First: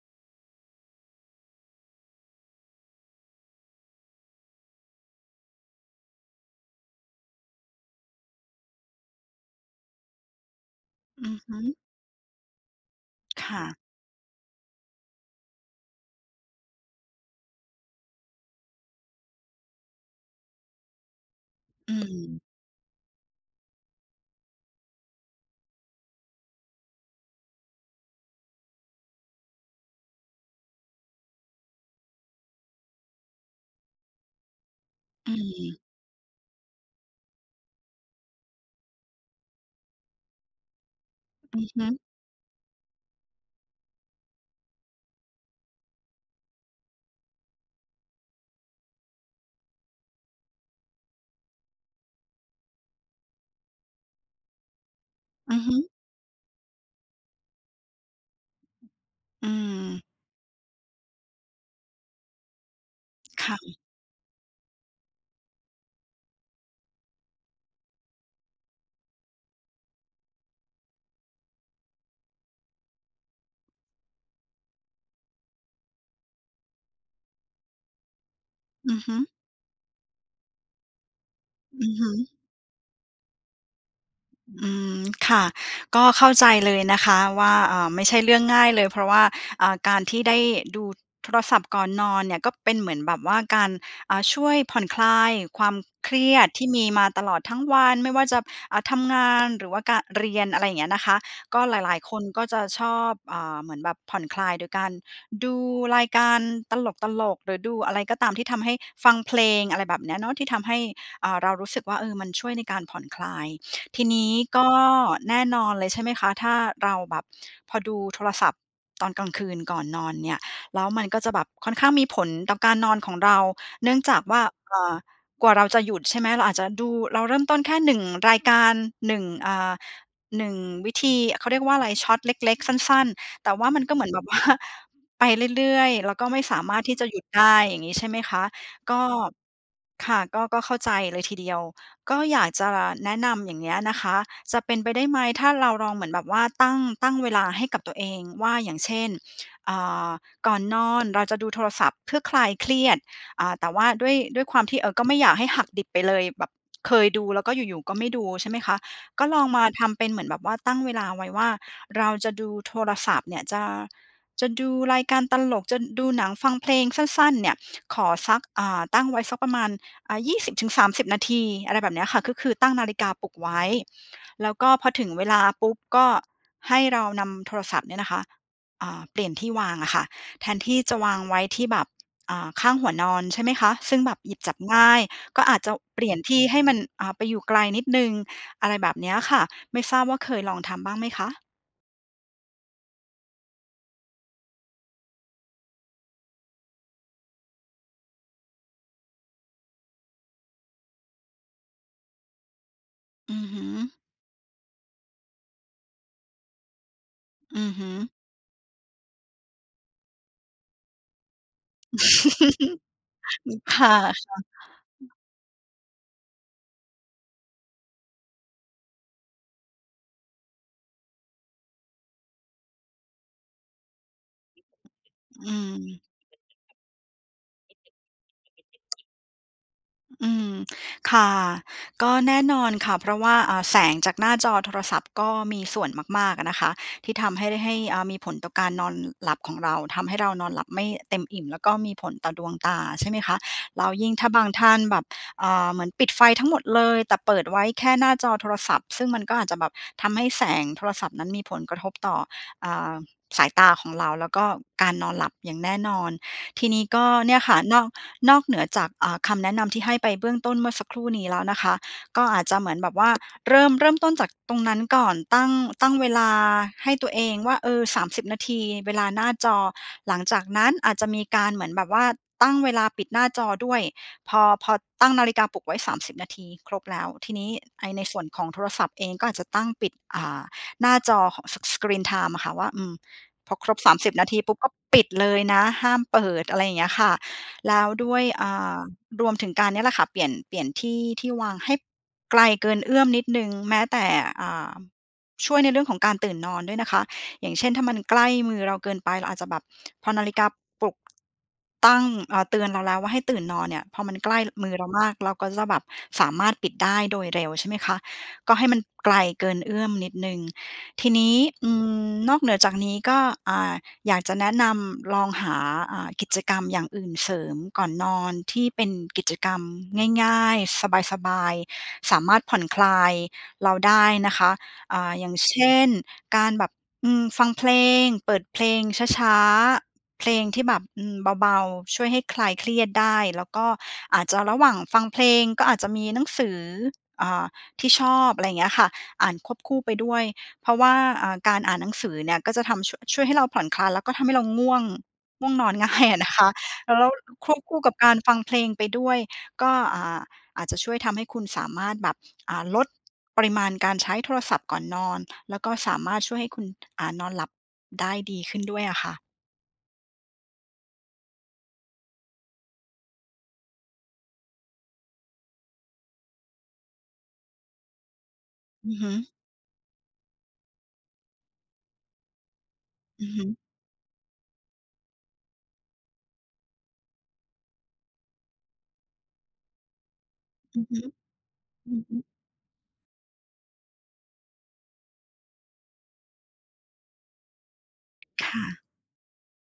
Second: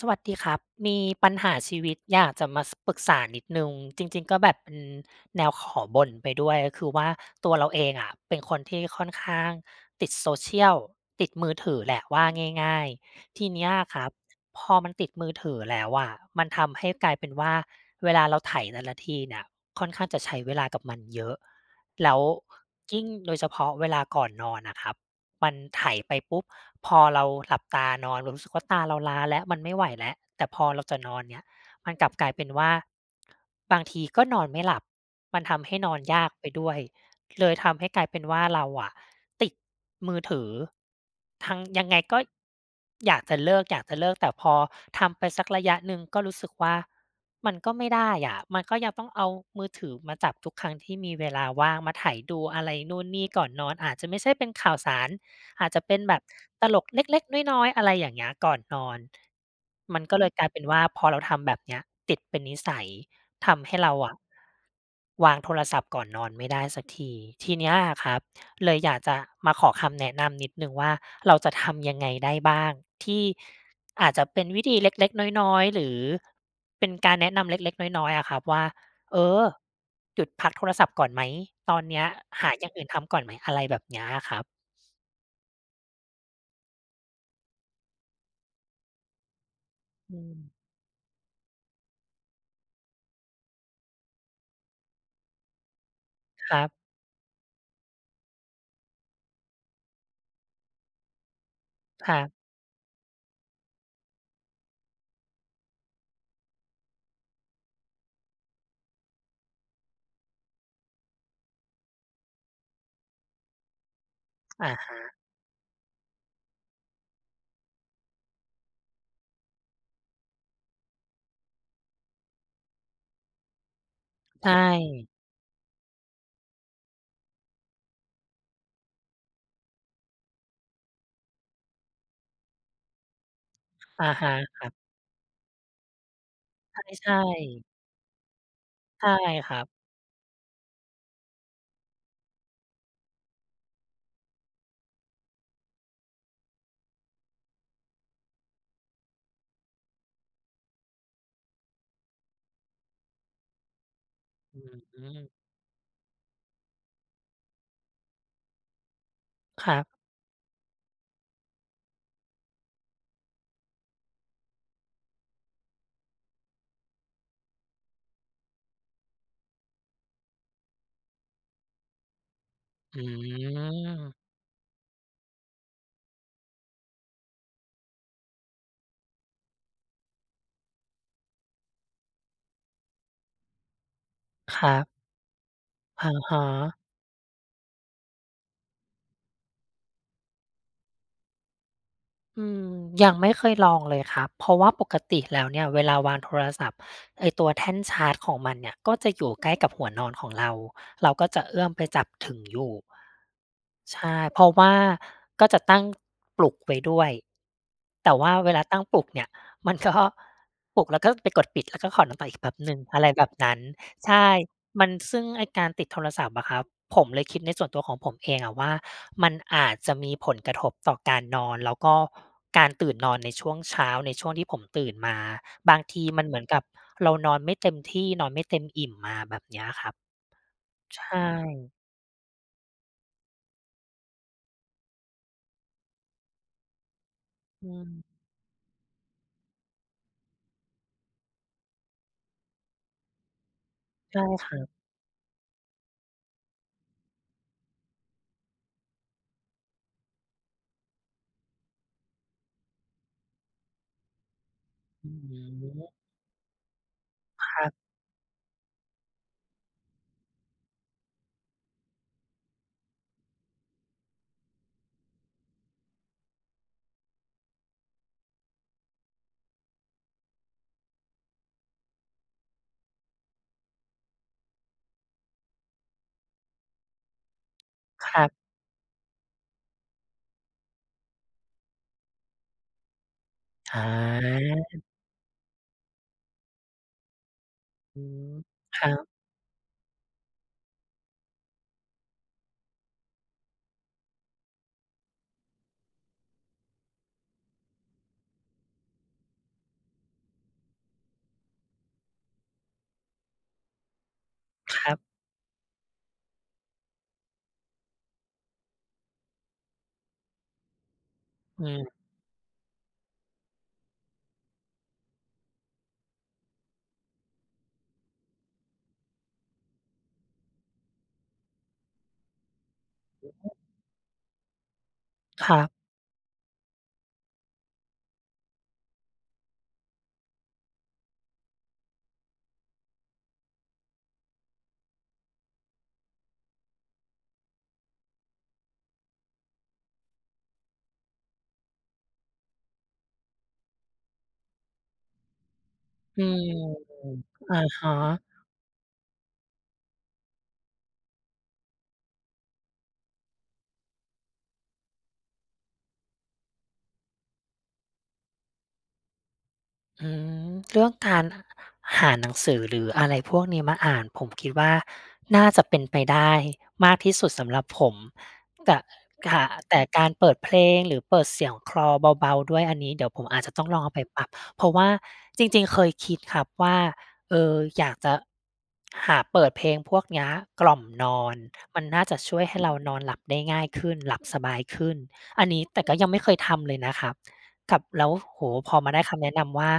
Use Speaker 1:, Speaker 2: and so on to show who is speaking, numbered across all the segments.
Speaker 1: สวัสดีครับ มีปัญหาชีวิตอยากจะมา ส ปรึกษานิดหนึ่ง จริง ๆ ก็แบบ อืม แนวขอบ่นไปด้วย คือว่าตัวเราเองอะเป็นคนที่ค่อนข้างติด Social ต
Speaker 2: อ
Speaker 1: ิ
Speaker 2: ื
Speaker 1: ด
Speaker 2: อ
Speaker 1: ม
Speaker 2: ฮ
Speaker 1: ือ
Speaker 2: ึ
Speaker 1: ถือแหละว่าง่าย ๆ ท
Speaker 2: ค
Speaker 1: ีเ
Speaker 2: ่
Speaker 1: นี้
Speaker 2: ะ
Speaker 1: ยอะครับ พอมันติดมือถือแล้วอะ มันทำให้กลายเป็นว่าเวลาเราไถ่แต่ละทีเนี่ยค่อนข้างจะใช้เวลากับมันเยอะ
Speaker 2: อื
Speaker 1: แล้ว
Speaker 2: ม
Speaker 1: ยิ่งโดยเฉพาะเวลาก่อนนอนอะครับ มันไถไปปุ๊บ พอเราหลับตานอน เรารู้สึกว่าตาเราล้าแล้ว มันไม่ไหวแล้ว แต่พอเราจะนอนเนี่ย มันกลับกลายเป็นว่า บางทีก็นอนไม่หลับ
Speaker 2: อื
Speaker 1: มันทำให้
Speaker 2: ม
Speaker 1: นอนยากไปด้วย เลยทำให้กลายเป็นว่าเราอะติดมือถือ ทั
Speaker 2: อื
Speaker 1: ง
Speaker 2: อฮ
Speaker 1: ยังไง
Speaker 2: ึ
Speaker 1: ก็ อยากจะเลิก ๆ แต่พอทำไปสักระยะหนึ่ง ก็รู้สึกว่ามันก็ไม่ได้อะ มันก็ยังต้องเอามือถือมาจับทุกครั้งที่มีเวลาว่าง มาไถดูอะไรนู่นนี่ก่อนนอน อาจจะไม่ใช่เป็นข่าวสาร
Speaker 2: อือ
Speaker 1: อา
Speaker 2: ฮ
Speaker 1: จจะ
Speaker 2: ึ
Speaker 1: เป็นแบบตลกเล็ก ๆ น้อย ๆ อะไรอย่างเงี้ย ก่อนนอน
Speaker 2: อื
Speaker 1: ม
Speaker 2: ม
Speaker 1: ันก็เลยกลายเป็นว่า พอเราทำแบบเนี้ยติดเป็นนิสัย
Speaker 2: ค
Speaker 1: ท
Speaker 2: ่
Speaker 1: ำ
Speaker 2: ะ
Speaker 1: ให้เราอะ วางโทรศัพท์ก่อนนอนไม่ได้สักที ทีเนี้ยครับเลยอยากจะมาขอคำแนะนำนิดหนึ่งว่า เราจะทำยังไงได้บ้าง ที่อาจจะเป็นวิธีเล็ก ๆ น้อย ๆ หรือเป็นการแนะนำเล็ก ๆ น้อย ๆ อะครับว่า
Speaker 2: อือฮึ
Speaker 1: "เออ หยุดพักโทรศัพท์ก่อนไหม ตอน
Speaker 2: อื
Speaker 1: เ
Speaker 2: อ
Speaker 1: นี้
Speaker 2: ฮ
Speaker 1: ย
Speaker 2: ึ
Speaker 1: หาอย่างอื่นทำก่อนไหม?" อะไรแบบเนี้ยครับ
Speaker 2: อืม ค่ะ ก็เข้าใจเลยนะคะว่า อ่า ไม่ใช่เรื่องง่ายเลย เพราะว่า อ่า การ
Speaker 1: อ
Speaker 2: ท
Speaker 1: ื
Speaker 2: ี่ได้
Speaker 1: ม
Speaker 2: ดูโทรศัพท์ก่อนนอนเนี่ย ก็เป็นเหมือนแบบว่าการ อ่า ช่วยผ่อนคลายความเครียด
Speaker 1: คร
Speaker 2: ท
Speaker 1: ั
Speaker 2: ี่
Speaker 1: บ
Speaker 2: มีมาตลอดทั้งวัน ไม่ว่าจับ อ่า ทำงานหรือว่ากะ เรียน อะไรเงี้ยนะคะ ก็หลาย
Speaker 1: ค
Speaker 2: ๆ ค
Speaker 1: รั
Speaker 2: น
Speaker 1: บ
Speaker 2: ก็จะชอบ อ่า เหมือนแบบผ่อนคลายโดยการดูรายการตลก ๆ หรือดูอะไรก็ตามที่ทำให้ ฟังเพลง อะไรแบบเนี้ยเนาะ ที่ทำให้ อ่า เรารู้สึกว่า เออ มันช่วยในการผ่อนคลาย ทีนี้ก
Speaker 1: อ
Speaker 2: ็
Speaker 1: ะฮะ
Speaker 2: แน่นอนเลย ใช่ไหมคะ ถ้าเราแบบ พอดูโทรศัพท์ตอนกลางคืนก่อนนอนเนี่ย แล้วมันก็จะแบบค่อนข้างมีผลต่อการนอนของเรา เนื่องจากว่า
Speaker 1: ใช
Speaker 2: อ่า
Speaker 1: ่
Speaker 2: กว่าเราจะหยุด ใช่ไหม เราอาจจะดู เราเริ่มต้นแค่ 1 รายการ 1- อ่า 1 วิธี เขาเรียกว่าไร Shorts เล็ก ๆ สั้น ๆ แต่ว่ามันก็เหม
Speaker 1: อ
Speaker 2: ื
Speaker 1: ะ
Speaker 2: อนแบ
Speaker 1: ฮ
Speaker 2: บ
Speaker 1: ะ
Speaker 2: ว่า
Speaker 1: ครับ
Speaker 2: ไปเรื่อย ๆ แล้วก็ไม่สามารถที่
Speaker 1: ใ
Speaker 2: จะ
Speaker 1: ช่
Speaker 2: หยุดได้
Speaker 1: ๆ
Speaker 2: อย่างงี้ ใช่ไหมคะ ก็
Speaker 1: ใช่ครับ
Speaker 2: ค่ะ ก็ ก็เข้าใจเลยทีเดียว ก็อยากจะแนะนำอย่างเงี้ยนะคะ จะเป็นไปได้ไหม ถ้าเราลองเหมือนแบบว่าตั้ง ตั้งเวลาให้กับตัวเองว่า อย่างเช่น อ่า ก่อนนอนเราจะดูโทรศัพท์เพื่อคลายเครียด อ่า แต่ว่าด้วย ด้วยค
Speaker 1: อ
Speaker 2: ว
Speaker 1: ื
Speaker 2: า
Speaker 1: ้
Speaker 2: มที่ เอ่อ ก็
Speaker 1: อ
Speaker 2: ไม่
Speaker 1: ฮื
Speaker 2: อย
Speaker 1: อ
Speaker 2: ากให้หักดิบไปเลย แบบเคยดูแล้วก็อยู่ ๆ ก็ไม่ดู ใช่ไหมคะ ก็ลองมา
Speaker 1: ครั
Speaker 2: ท
Speaker 1: บ
Speaker 2: ำเป็นเหมือนแบบว่าตั้งเวลาไว้ว่า เราจะดูโทรศัพท์เนี่ย จะ จะดูรายการตลก จะดูหนังฟังเพลงสั้น ๆ เนี่ย ขอสัก อ่า ตั้งไว้สักประมาณ อ่า 20-30 นาที อะไรแบบเนี้ยค่ะ ก็คือตั้งนาฬ
Speaker 1: อ
Speaker 2: ิ
Speaker 1: ื
Speaker 2: กาปลุกไว้
Speaker 1: ม
Speaker 2: แล้วก็พอถึงเวลาปุ๊บ ก็ให้เรานำโทรศัพท์เนี่ยนะคะ อ่า เปลี่ยนที่วางอะค่ะ แทนที่จะวางไว้ที่แบบ อ่า ข้างหัวนอน ใช่ไหมคะ ซึ่งแบบหยิบจับ
Speaker 1: ครั
Speaker 2: ง่
Speaker 1: บ
Speaker 2: าย ก็อาจจะเป
Speaker 1: อ
Speaker 2: ลี่
Speaker 1: ะ
Speaker 2: ยนท
Speaker 1: ฮ
Speaker 2: ี่ให้
Speaker 1: ะ
Speaker 2: มัน อ่า ไปอยู่ไกลนิดหนึ่ง อะไรแบบเนี้ยค่ะ ไม่ทราบว่าเคยลองทำบ้างไหมคะ?
Speaker 1: อืม ยังไม่เคยลองเลยครับ เพราะว่าปกติแล้วเนี่ยเวลาวางโทรศัพท์ ไอ้ตัวแท่นชาร์จ ของมันเนี่ยก็จะอยู่ใกล้กับหัวนอนของเรา เราก็จะเอื้อมไปจับถึงอยู่
Speaker 2: อือฮึ
Speaker 1: ใช่ เพราะว่าก็จะตั้ง ปลุกไว้ด้วย
Speaker 2: อือฮึ
Speaker 1: แต่ว่าเวลาตั้งปลุกเนี่ยมัน ก็ ปลุกแล้วก็ไปกดปิด แล้วก็ขอนอนต่ออีกแป๊บ
Speaker 2: อื
Speaker 1: หนึ่ง อะไรแบบน
Speaker 2: อ
Speaker 1: ั้น
Speaker 2: ค่ะ
Speaker 1: ใช่ มัน ซ
Speaker 2: ๆ
Speaker 1: ึ่งไอ้การติดโทรศัพท์อะครับ ผมเลยคิดในส่วนตัวของผมเองอะว่า มันอาจจะมีผลกระทบต่อการนอน แล้วก็การตื่นนอนในช่วงเช้า ในช่วงที่ผมตื่นมา
Speaker 2: อื
Speaker 1: บา
Speaker 2: ม
Speaker 1: งทีมันเหมือนกับเรานอนไม่เต็มที่ นอนไม่เต็มอิ่มมา แบบเนี้ยครับ
Speaker 2: อ อืม
Speaker 1: ใช
Speaker 2: ค่
Speaker 1: ่
Speaker 2: ะ ก็แน่นอนค่ะ เพราะว่า อ่า แสงจากหน้าจอโทรศัพท์ก็มีส่วนมาก ๆ อะนะคะ ที่ทำให้ได้
Speaker 1: อ
Speaker 2: ให้ อ่
Speaker 1: ืม
Speaker 2: า มีผลต่อการนอนหลับของเรา ทำให้เรานอนหลับไม่เต็มอิ่ม แล้วก็มีผลต่อดวงตาใช่ ไหมคะ แล้วยิ่ง
Speaker 1: ใช่
Speaker 2: ถ้าบา
Speaker 1: ค
Speaker 2: ง
Speaker 1: รั
Speaker 2: ท
Speaker 1: บ
Speaker 2: ่านแบบ อ่า เหมือนปิดไฟทั้งหมดเลย แต่เปิดไว้แค่หน้าจอโทรศัพท์ ซึ่งมันก็อาจจะแบบทำให้แสงโทรศัพท์นั้นมีผลกระทบต่อ อ่า สายตาของเรา แล้วก็การน
Speaker 1: อื
Speaker 2: อน
Speaker 1: อ
Speaker 2: หลั
Speaker 1: ฮ
Speaker 2: บอย่างแน่
Speaker 1: ึ
Speaker 2: นอน ทีนี้ก็ เนี่ยค
Speaker 1: ค
Speaker 2: ่ะ
Speaker 1: รับ
Speaker 2: นอก นอกเหนือจาก อ่า คำแนะนำที่ให้ไปเบื้องต้นเมื่อสักครู่นี้แล้วนะคะ ก็อาจจะเหมือนแบบว่า เริ่ม เริ่มต้นจากตรงนั้นก่อน ตั้ง ตั้งเวลาให้ตัวเองว่า เออ 30 นาทีเวลาหน้าจอ หลังจากนั้นอาจจะมีการเหมือนแบบว่าตั้งเวลาปิดหน้าจอด้วย พอ พอตั้งนาฬิกาปลุกไว้ 30 นาทีครบแล้ว ทีนี้ ไอ้ ใน
Speaker 1: ค
Speaker 2: ส่
Speaker 1: ร
Speaker 2: วน
Speaker 1: ับ
Speaker 2: ของโทรศัพท์เองก็อาจจะตั้งปิด อ่า หน้าจอเขาะ S Screen time อะค่ะว่า อืม พอคร
Speaker 1: อ
Speaker 2: บ 30 นาทีปุ๊บ ก็
Speaker 1: า
Speaker 2: ปิด เลยนะ ห้ามเปิด อะไรอย่างเงี้ยค่ะ แล้ว
Speaker 1: อื
Speaker 2: ด้วย
Speaker 1: ม
Speaker 2: อ่า
Speaker 1: ครับ
Speaker 2: รวมถึงการ เนี่ยแหละค่ะ เปลี่ยน เปลี่ยนที่ ที่วางให้ บ ไกลเกินเอื้อมนิดหนึ่ง แม้แต่ อ่า ช่วยในเรื่องของการตื่นนอนด้วยนะคะ อย่างเช่น ถ้ามันใกล้มือเราเกินไป เราอาจจะแบบ พอนาฬิกาปลุก ตั้ง เอ่อ เตือนเราแล้วว่า ให้ตื่นนอนเนี่ย พอมันใกล้ อ มือ
Speaker 1: ค
Speaker 2: เรา
Speaker 1: รับ
Speaker 2: มาก เราก็จะแบบสามารถปิดได้โดยเร็วใช่ไหมคะ ก็ให้มันไกลเกินเอื้อมนิดหนึ่ง ทีนี้
Speaker 1: อ
Speaker 2: อื
Speaker 1: ือ
Speaker 2: ม นอกเหนือจากนี้ก็ อ่า อยากจะแนะนำลองหา อ่า กิจกรรมอย่างอื่นเสริมก่อนนอนที่เป็นกิจกรรมง่าย ๆ สบาย ๆ สามารถผ่อนคลาย
Speaker 1: อือฮึ
Speaker 2: เราได้นะคะ อ่า อย่าง
Speaker 1: ค
Speaker 2: เช
Speaker 1: รับ
Speaker 2: ่น การแบบ อืม ฟังเพลง เปิดเพลงช้า ๆ เพลงที่แบบ อืม เบา ๆ ช่วยให้คลายเครียดได้ แล้วก็อาจจะระหว่างฟังเพลงก็อาจจะมีหนังสือ อ่า ที่ชอบ อะไรอย่างเงี้ยค่ะ อ่านควบคู่ไปด้วย เพราะว่า อ่า การอ่านหนังสือเนี่ยก็จะทำ ชั่วะ ช่วยให้เราผ่อนคลาย แล้วก็ทำให้เราง่วง ง่วงนอนง่ายอ
Speaker 1: อ
Speaker 2: ะ
Speaker 1: ื
Speaker 2: นะค
Speaker 1: ม
Speaker 2: ะ ล แล้วค
Speaker 1: อ
Speaker 2: วบ
Speaker 1: ะ
Speaker 2: คู่
Speaker 1: ฮ
Speaker 2: ก
Speaker 1: ะ
Speaker 2: ับการฟังเพลงไปด้วย ก็ อ่า อาจจะ ช่วยทำให้คุณสามารถแบบ อ่า ลดปริมาณการใช้โทรศัพท์ก่อนนอน แล้วก็สามารถช่วยให้คุณ อ่า นอนหลับได้ดีขึ้นด้วยอะค่ะ
Speaker 1: อืม เรื่องการหาหนังสือ หรืออะไรพวกนี้มาอ่าน ผมคิดว่า น่าจะเป็นไปได้มากที่สุดสำหรับผม แตะ
Speaker 2: อือฮึ
Speaker 1: ข่ะ แต่การเปิดเพลง หรือเปิดเสียงคลอเบา ๆ ด้วย อันนี้เดี๋ยวผ
Speaker 2: อื
Speaker 1: ม
Speaker 2: อ
Speaker 1: อ
Speaker 2: ฮ
Speaker 1: าจ
Speaker 2: ึ
Speaker 1: จะต้องลองเอาไปปรับ เพราะว่าจริง ๆ เคยคิดครับว่า เออ อยากจะหาเปิดเพลงพวกเนี้ยกล่
Speaker 2: อ
Speaker 1: อ
Speaker 2: ื
Speaker 1: ม
Speaker 2: อฮึ
Speaker 1: นอน มัน
Speaker 2: อื
Speaker 1: น่
Speaker 2: อ
Speaker 1: า
Speaker 2: ฮ
Speaker 1: จ
Speaker 2: ึ
Speaker 1: ะช่วยให้เรานอนหลับได้ง่ายขึ้น หลับสบายขึ้น อันนี้ แต่ก็ยังไม่เคยทำเลยนะครับ กับ แล้ว โอ้โ
Speaker 2: ค
Speaker 1: ฮ!
Speaker 2: ่
Speaker 1: พอ
Speaker 2: ะ
Speaker 1: มาได้คำแนะนำว่า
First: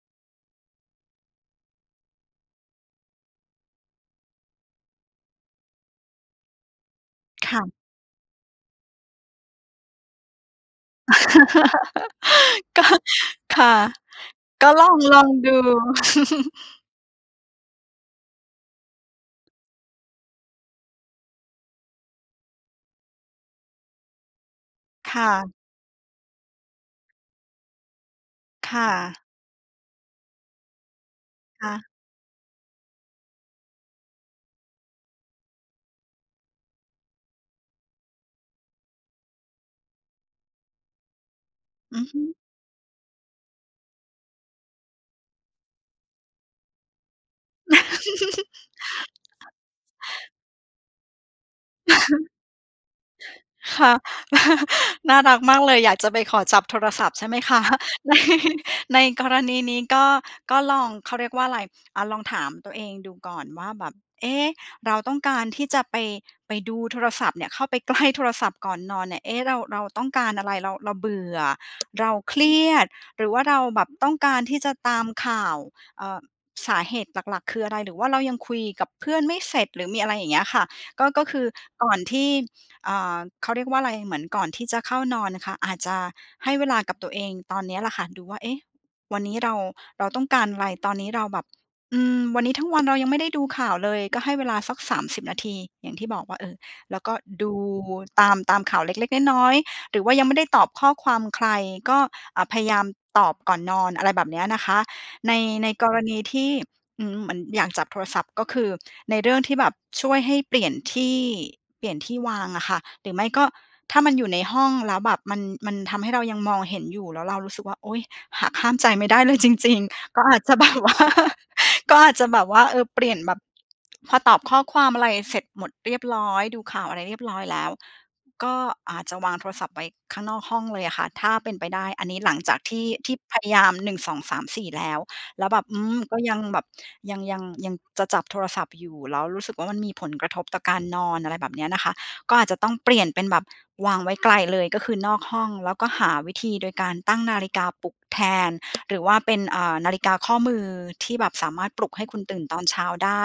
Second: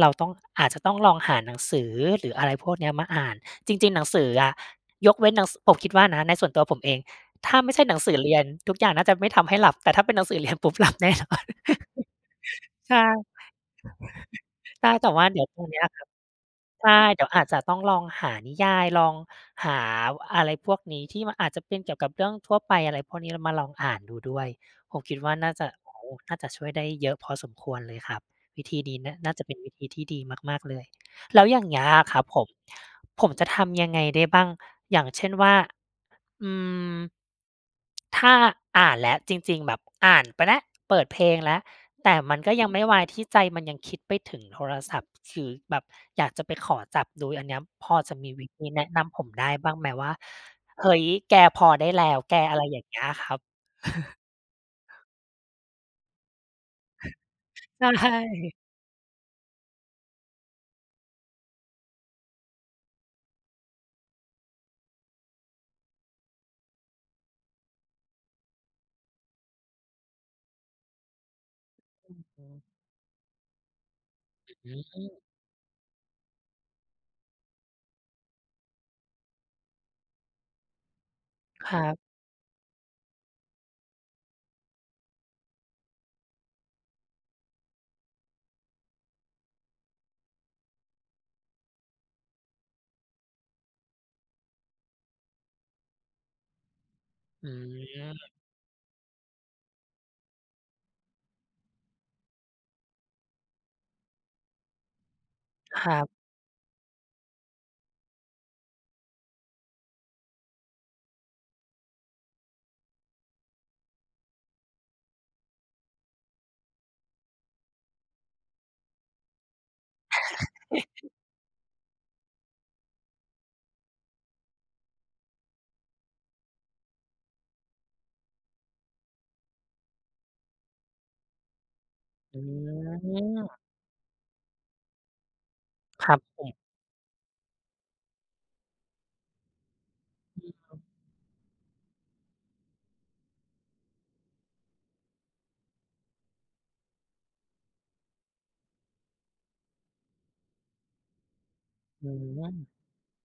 Speaker 1: เราต้อง อาจจะต้องลองหาหนังสือ หรืออะไรพวกเนี้ยมาอ่าน จริง ๆ หนังสืออะ ยกเว้นหนัง ส ผมคิดว่านะในส่วนตัวผมเอง
Speaker 2: ค
Speaker 1: ถ้า
Speaker 2: ่ะ
Speaker 1: ไม่ใช่หนังสือเรียน ทุกอย่างน่าจะไม่ทำให้หลับ แต่ถ้าเป็นหนังสือเรียนปุ๊บ หลับแน่นอน
Speaker 2: ก็
Speaker 1: ใช่
Speaker 2: ค่ะ ก็ล
Speaker 1: ใช่ แต่ว
Speaker 2: อ
Speaker 1: ่า
Speaker 2: ง
Speaker 1: เดี๋ย
Speaker 2: ๆ
Speaker 1: ว
Speaker 2: ดู
Speaker 1: ตรงเนี้ยครับ ใช่ เดี๋ยวอาจจะต้องลองหานิยาย ลองหาวอะไรพวกนี้ที่มันอาจจะเป็นเกี่ยวกับเรื่องทั่วไป อะไรพวกนี้ ล มาลองอ่านดูด้วย ผม
Speaker 2: ค
Speaker 1: คิด
Speaker 2: ่
Speaker 1: ว่า น
Speaker 2: ะ
Speaker 1: ่าจะ โอ้! น่าจะช่วยได้เยอะพอสมควรเลยครับ วิ
Speaker 2: ค
Speaker 1: ธี
Speaker 2: ่
Speaker 1: นี้นะ
Speaker 2: ะ
Speaker 1: น่าจะเป็นวิธีที่ดีมาก ๆ เลย แล้วอย่
Speaker 2: ค
Speaker 1: าง
Speaker 2: ่
Speaker 1: เงี้
Speaker 2: ะ
Speaker 1: ยอะครับผม ผมจะทำยังไงได้บ้าง? อย่างเช่นว่า อืม ถ้าอ่านแล้ว จริง ๆ แบบอ่านไปแล้ว เปิดเพลงแล้ว
Speaker 2: อือ
Speaker 1: แต
Speaker 2: ฮ
Speaker 1: ่
Speaker 2: ึ
Speaker 1: มันก็ยังไม่วายที่ใจมันยังคิดไปถึงโทรศัพท์ ฉ ฉือ แบบอยากจะไปขอจับดู อันเนี้ย บ พอจะมีวิธีแนะนำผมได้บ้างไหม? ว่า "เฮ้ย! แก พอได้แล้วแก" อะไรอย่างเงี้ยครับ
Speaker 2: ค่ะ น่ารักมากเลย อยากจะไปขอจับโทรศัพท์ใช่ไหม คะ
Speaker 1: ใช่
Speaker 2: ในกรณีนี้ก็ ก็ลอง เขาเรียกว่าไร อ่า ลองถามตัวเองดูก่อนว่า แบบ "เอ๊ะ เราต้องการที่จะไป ไปดูโทรศัพท์เนี่ย เข้าไป ใกล้ โทรศัพท์ก่อนนอนเนี่ย เอ๊ะ เรา เราต้องการอะไร? เรา เราเบื่อ เรา
Speaker 1: อื้อ
Speaker 2: เค
Speaker 1: ฮ
Speaker 2: ร
Speaker 1: ื
Speaker 2: ี
Speaker 1: อ
Speaker 2: ยด หรือว่าเราแบบต้องการที่จ
Speaker 1: อ
Speaker 2: ะ
Speaker 1: ือ
Speaker 2: ต
Speaker 1: อ
Speaker 2: า
Speaker 1: ื
Speaker 2: ม
Speaker 1: ม
Speaker 2: ข่าว เอ่อ สาเหตุหลัก ๆ คืออะไร? หรือว่าเรายังคุยกับเพื่อนไม่เสร็จ หรือมีอะไร" อย่างเงี้ยค่ะ ก็ ก็คือ
Speaker 1: ครั
Speaker 2: ก่อ
Speaker 1: บ
Speaker 2: นที่ อ่า เขาเรียกว่าไร เหมือนก่อนที่จะเข้านอนน่ะค่ะ อาจจะให้เวลากับตัวเองตอนเนี้ยแหละค่ะดูว่า "เอ๊ะ วันนี้เรา เราต้องการอะไร? ตอนนี้เราแบบ อืม วันนี้ทั้งวันเรายังไม่ได้ดูข่าวเลย" ก็ให้เวลาสัก 30 นาที อย่างที่บอกว่า เออ แล้วก็ด
Speaker 1: อื
Speaker 2: ูต
Speaker 1: ม
Speaker 2: าม ตามข่าวเล็ก ๆ น้อย ๆ หรือว่ายังไม่ได้ตอบข้อความใคร ก็ อ่า พยายาม ตอบก่อนนอน อะไรแบบเนี้ยนะคะ ใน ใน
Speaker 1: ค
Speaker 2: ก
Speaker 1: รั
Speaker 2: ร
Speaker 1: บ
Speaker 2: ณีที่ อืม มันอยากจับโทรศัพท์ ก็คือในเรื่องที่แบบช่วยให้เปลี่ยนที่ เปลี่ยนที่วางอะค่ะ หรือไม่ก็ ถ้ามันอยู่ในห้องแล้วแบบมัน มันทำให้เรายังมองเห็นอยู่แล้วเรารู้สึกว่า "โอ๊ย! หักห้ามใจไม่ได้เลยจริง ๆ" ก็อาจจะ แบบว่า ก็อาจจะแบบว่า เออ เปลี่ยนแบบ พอตอบข้อความอะไรเสร็จหมดเรียบร้อย ดูข่าวอะไรเรียบร้อยแล้ว ก็อาจจะวางโทรศัพท์ไว้ข้างนอกห้องเลยอะค่ะ ถ้าเป็นไปได้ อันนี้หลั
Speaker 1: อ
Speaker 2: ง
Speaker 1: ื
Speaker 2: จากที่ ที่พยาย
Speaker 1: ม!
Speaker 2: าม 1 2 3 4 แล้ว แล้วแบบ อืม
Speaker 1: คร
Speaker 2: ก
Speaker 1: ั
Speaker 2: ็
Speaker 1: บ
Speaker 2: ยั
Speaker 1: ผ
Speaker 2: ง
Speaker 1: ม
Speaker 2: แบบยัง ยัง ยังจะจับโทรศัพท์อยู่ แล้วรู้สึกว่า มันมีผลกระทบต่อการนอน อะไรแบบเนี้ยนะคะ ก็อาจจะต้องเปลี่ยนเป็นแบบวางไว้ไกลเลย ก็คือนอกห้อง แล้วก็หาวิธีโดยการตั้งนาฬิกาปลุกแทน หรือว่าเป็น อ่า นาฬิกาข้อมือที่แบบสามารถปลุกให
Speaker 1: อ
Speaker 2: ้
Speaker 1: ื
Speaker 2: คุณตื่นตอน
Speaker 1: ม
Speaker 2: เช้าได้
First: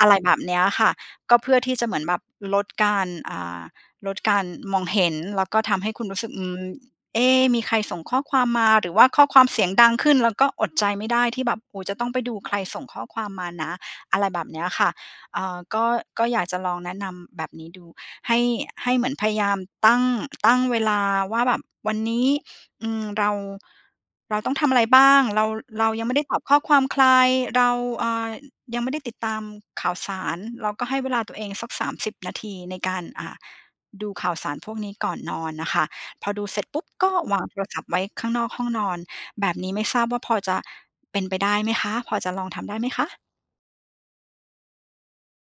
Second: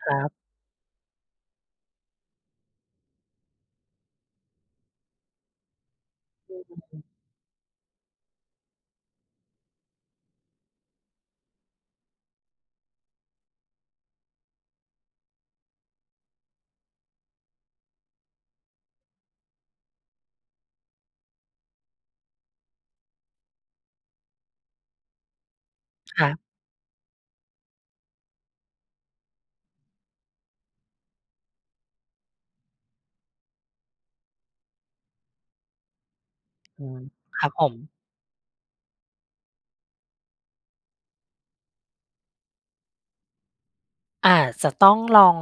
Speaker 2: อ
Speaker 1: ค
Speaker 2: ะไร
Speaker 1: รั
Speaker 2: แบ
Speaker 1: บ
Speaker 2: บเนี้ยค่ะ ก็เพื่อที่จะเหมือนแบบลดการ อ่า ลดการมองเห็น แล้วก็ทำให้คุณรู้สึก "อื
Speaker 1: อื
Speaker 2: ม
Speaker 1: ม
Speaker 2: เอ๊ มีใครส่งข้อความมา?" หรือว่าข้อความเสียงดังขึ้น แล้วก็อดใจไม่ได้ที่แบบ โอ้โฮ จะต้องไปดูใครส่งข้อความมานะ อะไรแบบเนี้ยค่ะ เอ่อ ก็ ก็อยากจะลองแนะนำแบบนี้ดู ให้ ให้เหมือนพยายามตั้ง ตั้งเวลาว่า แบบวันนี้ อืม เรา เราต้องทำอะไรบ้าง? เรา ล เรายังไม่
Speaker 1: ค
Speaker 2: ได้
Speaker 1: รั
Speaker 2: ต
Speaker 1: บ
Speaker 2: อบข้อความใคร? เรา อ่า อ ยังไม่ได้ติดตามข่าวสาร เราก็ให้เวลาตัวเองสัก 30 นาทีในการ อ่า ดูข่าวสารพวกนี้ก่อนนอนน่ะค่ะ พอดูเสร็จปุ
Speaker 1: อ
Speaker 2: ๊
Speaker 1: ื
Speaker 2: บ
Speaker 1: ม
Speaker 2: ก็วา
Speaker 1: ค
Speaker 2: ง
Speaker 1: รับ
Speaker 2: โท
Speaker 1: ผ
Speaker 2: ร
Speaker 1: ม
Speaker 2: ศัพท์ไว้ข้างนอกห้องนอน แบบนี้ไม่ทราบว่า พอจะเป็นไปได้ไหมคะ? พอจะลองทำได้ไหมคะ?
Speaker 1: อาจจะต้องลอง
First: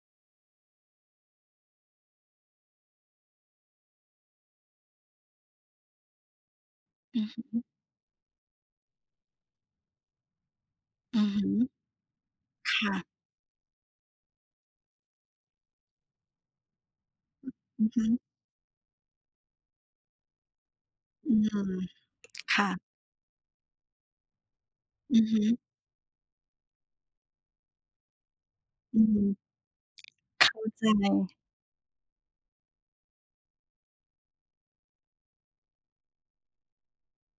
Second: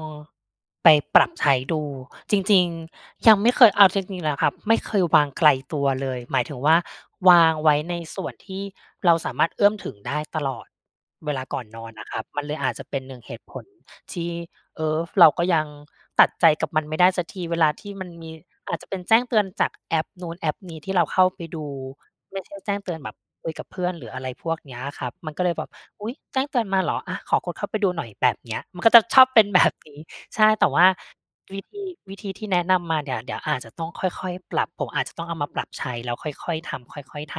Speaker 1: ไปปรับใช้ดู จริง ๆ ยังไม่เคย เอาจริง ๆ แล้วครับไม่เคยวางไกลตัวเลย หมายถึงว่า
Speaker 2: อือ
Speaker 1: ว
Speaker 2: ฮ
Speaker 1: าง
Speaker 2: ึ
Speaker 1: ไว้ในส่วนที่เราสามารถเอื้อมถึงได้ตลอด
Speaker 2: อื
Speaker 1: เ
Speaker 2: อ
Speaker 1: ว
Speaker 2: ฮ
Speaker 1: ลา
Speaker 2: ึ
Speaker 1: ก่อนนอนน่ะครับ มันเลยอา
Speaker 2: ค
Speaker 1: จจะ
Speaker 2: ่
Speaker 1: เป็
Speaker 2: ะ
Speaker 1: น 1 เหตุผลที่ เออ เราก็ยังตัดใจกับมันไม่ได้สักที
Speaker 2: อือ
Speaker 1: เวลา
Speaker 2: อ
Speaker 1: ท
Speaker 2: ื
Speaker 1: ี
Speaker 2: อ
Speaker 1: ่
Speaker 2: ฮ
Speaker 1: มัน
Speaker 2: ึ
Speaker 1: มี อาจจะเป็นแจ้งเตือนจากแอปนู้นแอปนี้ที่เราเข้า
Speaker 2: อื
Speaker 1: ไปดู
Speaker 2: ม
Speaker 1: ไม่ใช
Speaker 2: ค
Speaker 1: ่
Speaker 2: ่
Speaker 1: แจ้ง
Speaker 2: ะ
Speaker 1: เตือนแบบคุยกับเพื่อนหรืออะไรพวกเนี้ยอะครับ
Speaker 2: อือ
Speaker 1: มัน
Speaker 2: ฮ
Speaker 1: ก็เล
Speaker 2: ึ
Speaker 1: ยแบบ "อุ๊ย แจ้งเตือนมาเหรอ? อะ ขอกดเข้าไปดูหน่อย" แบบเนี้ย มันก็
Speaker 2: อ
Speaker 1: จ
Speaker 2: ื
Speaker 1: ะช
Speaker 2: ม
Speaker 1: อบเป็นแบบนี้ ใช
Speaker 2: เข
Speaker 1: ่
Speaker 2: ้า
Speaker 1: แต่ว
Speaker 2: ใ
Speaker 1: ่า
Speaker 2: จ
Speaker 1: วิธี วิธีที่แนะนำมาเนี่ย เดี๋ยวอาจจะต้องค่อย ๆ ปรับ ผมอาจจะต้องเอามาปรับใช้แล้วค่อย ๆ ทำ ค่อย ๆ ท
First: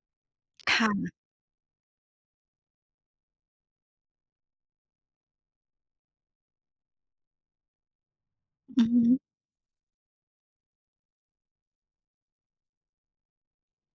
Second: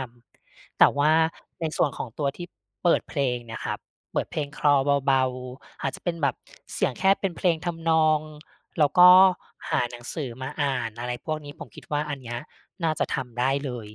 Speaker 2: ค
Speaker 1: ำ แต
Speaker 2: ่
Speaker 1: ่ว่
Speaker 2: ะ
Speaker 1: าในส่วนของตัวที่เปิดเพลงเนี่ยครับ เปิดเพลงคลอเบา ๆ อาจจะเป็นแบบเสียงแค่เป็นเพลงทำนอง
Speaker 2: อ
Speaker 1: แ
Speaker 2: ื
Speaker 1: ล
Speaker 2: อ
Speaker 1: ้ว
Speaker 2: ฮ
Speaker 1: ก็
Speaker 2: ึ
Speaker 1: หาหนังสือมาอ่าน อะไรพวกนี้ ผมคิดว่า อันเนี้ยน่าจะทำได้เลย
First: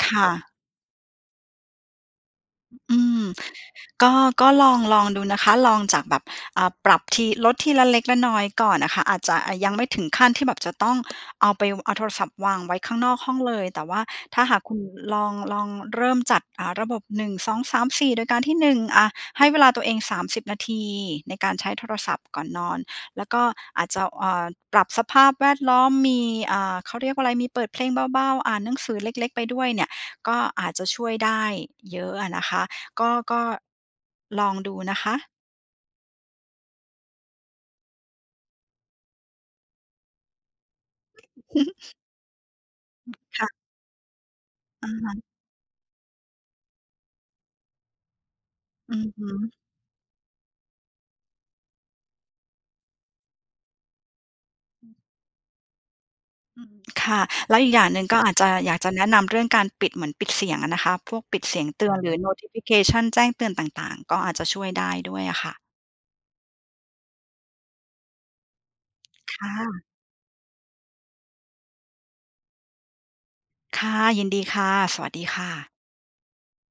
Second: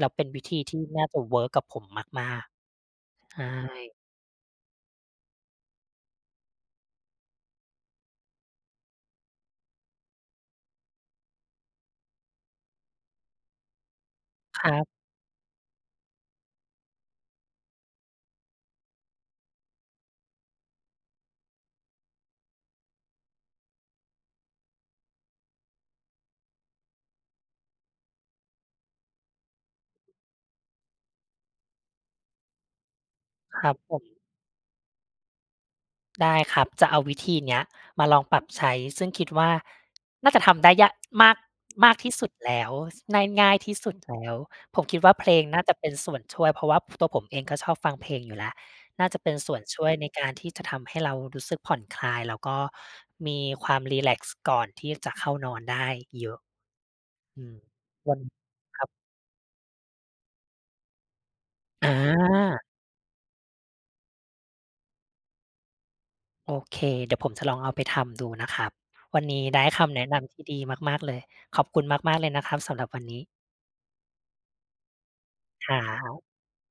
Speaker 1: แ
Speaker 2: ค
Speaker 1: ล้วเป
Speaker 2: ่
Speaker 1: ็นว
Speaker 2: ะ
Speaker 1: ิธีที่น่าจะเวิร์กกับผมมาก
Speaker 2: อ อืม
Speaker 1: ๆ ใช่
Speaker 2: ก็ ก็ลอง ลองดูนะคะ ลองจากแบบ อ่า ปรับที ลดทีละเล็กละน้อยก่อนอะค่ะ อาจจะ อะ ยังไม่ถึงขั้นที่แบบจะต้อง เอาไป เอาโทรศัพท์วางไว้ข้างนอกห้องเลย แต่ว่าถ้าหาก
Speaker 1: คร
Speaker 2: ค
Speaker 1: ั
Speaker 2: ุณ
Speaker 1: บ
Speaker 2: ลอง ลองเริ่มจัด อ่า ระบบ 1 2 3 4 โดยการที่ 1 อา ให้เวลาตัวเอง 30 นาทีในการใช้โทรศัพท์ก่อนนอน แล้วก็อาจจะ เอิ่ด ปรับสภาพแวดล้อม มี อ่า เขาเรียกว่าไร มีเปิดเพลงเบา ๆ อ่านหนังสือเล็ก ๆ ไปด้วยเนี่ย ก็อาจจะช่วยได้เยอะอะนะคะ ก็ ก็
Speaker 1: ครับผม
Speaker 2: ลองดูนะคะ
Speaker 1: ได้ครับ จะเอาวิธีเนี้ยมาลองปรับใช้ ซึ่งคิดว่า น่าจะทำได้ย่ะ มาก มากที่สุดแล้ว ส
Speaker 2: อื
Speaker 1: น
Speaker 2: อ
Speaker 1: ่าย
Speaker 2: ค
Speaker 1: ง
Speaker 2: ่
Speaker 1: ่
Speaker 2: ะ
Speaker 1: ายที่สุดแล้ว ผ
Speaker 2: อ
Speaker 1: ม
Speaker 2: ะ
Speaker 1: คิด
Speaker 2: ฮ
Speaker 1: ว่า
Speaker 2: ะ
Speaker 1: เพลงน่าจะเป็นส่วนช่วย เพราะว่า ผ ตัวผมเองก็ชอบฟังเพลงอยู่แล้ว
Speaker 2: อื
Speaker 1: น่
Speaker 2: อ
Speaker 1: าจ
Speaker 2: ฮ
Speaker 1: ะ
Speaker 2: ึ
Speaker 1: เป็นส่วนช่วยในการที่จะทำให้เรารู้สึกผ่อนคลาย แล้วก็มีความรีแลกซ์ก่อนท
Speaker 2: อ
Speaker 1: ี่
Speaker 2: ือ
Speaker 1: จะเข้านอนได้เยอะ
Speaker 2: อือ ค่ะ
Speaker 1: อื
Speaker 2: แล
Speaker 1: ม
Speaker 2: ้วอีกอย่างหนึ่ง
Speaker 1: ว
Speaker 2: ก
Speaker 1: ั
Speaker 2: ็
Speaker 1: น
Speaker 2: อ
Speaker 1: น
Speaker 2: าจจะ อยาก
Speaker 1: คร
Speaker 2: จ
Speaker 1: ับ
Speaker 2: ะแนะนำเรื่องการปิด เหมือนปิดเสียงอะนะคะ พวกปิดเสียงเต
Speaker 1: อ
Speaker 2: ือน หรือ
Speaker 1: า
Speaker 2: notification แจ้งเตือนต่าง ๆ ก็อาจจะช่วยได้ด้วยอะค่ะ
Speaker 1: โอเค เดี๋ยวผมจะลองเอาไปทำดูนะครับ วันน
Speaker 2: ค
Speaker 1: ี้
Speaker 2: ่
Speaker 1: ได้ค
Speaker 2: ะ
Speaker 1: ำแนะนำที่ดีมาก ๆ เลย ขอบคุณมาก ๆ เลยนะครับสำหรับวันนี้
Speaker 2: ค่ะ ยินดีค่ะ สวัสดีค่ะ
Speaker 1: ครับ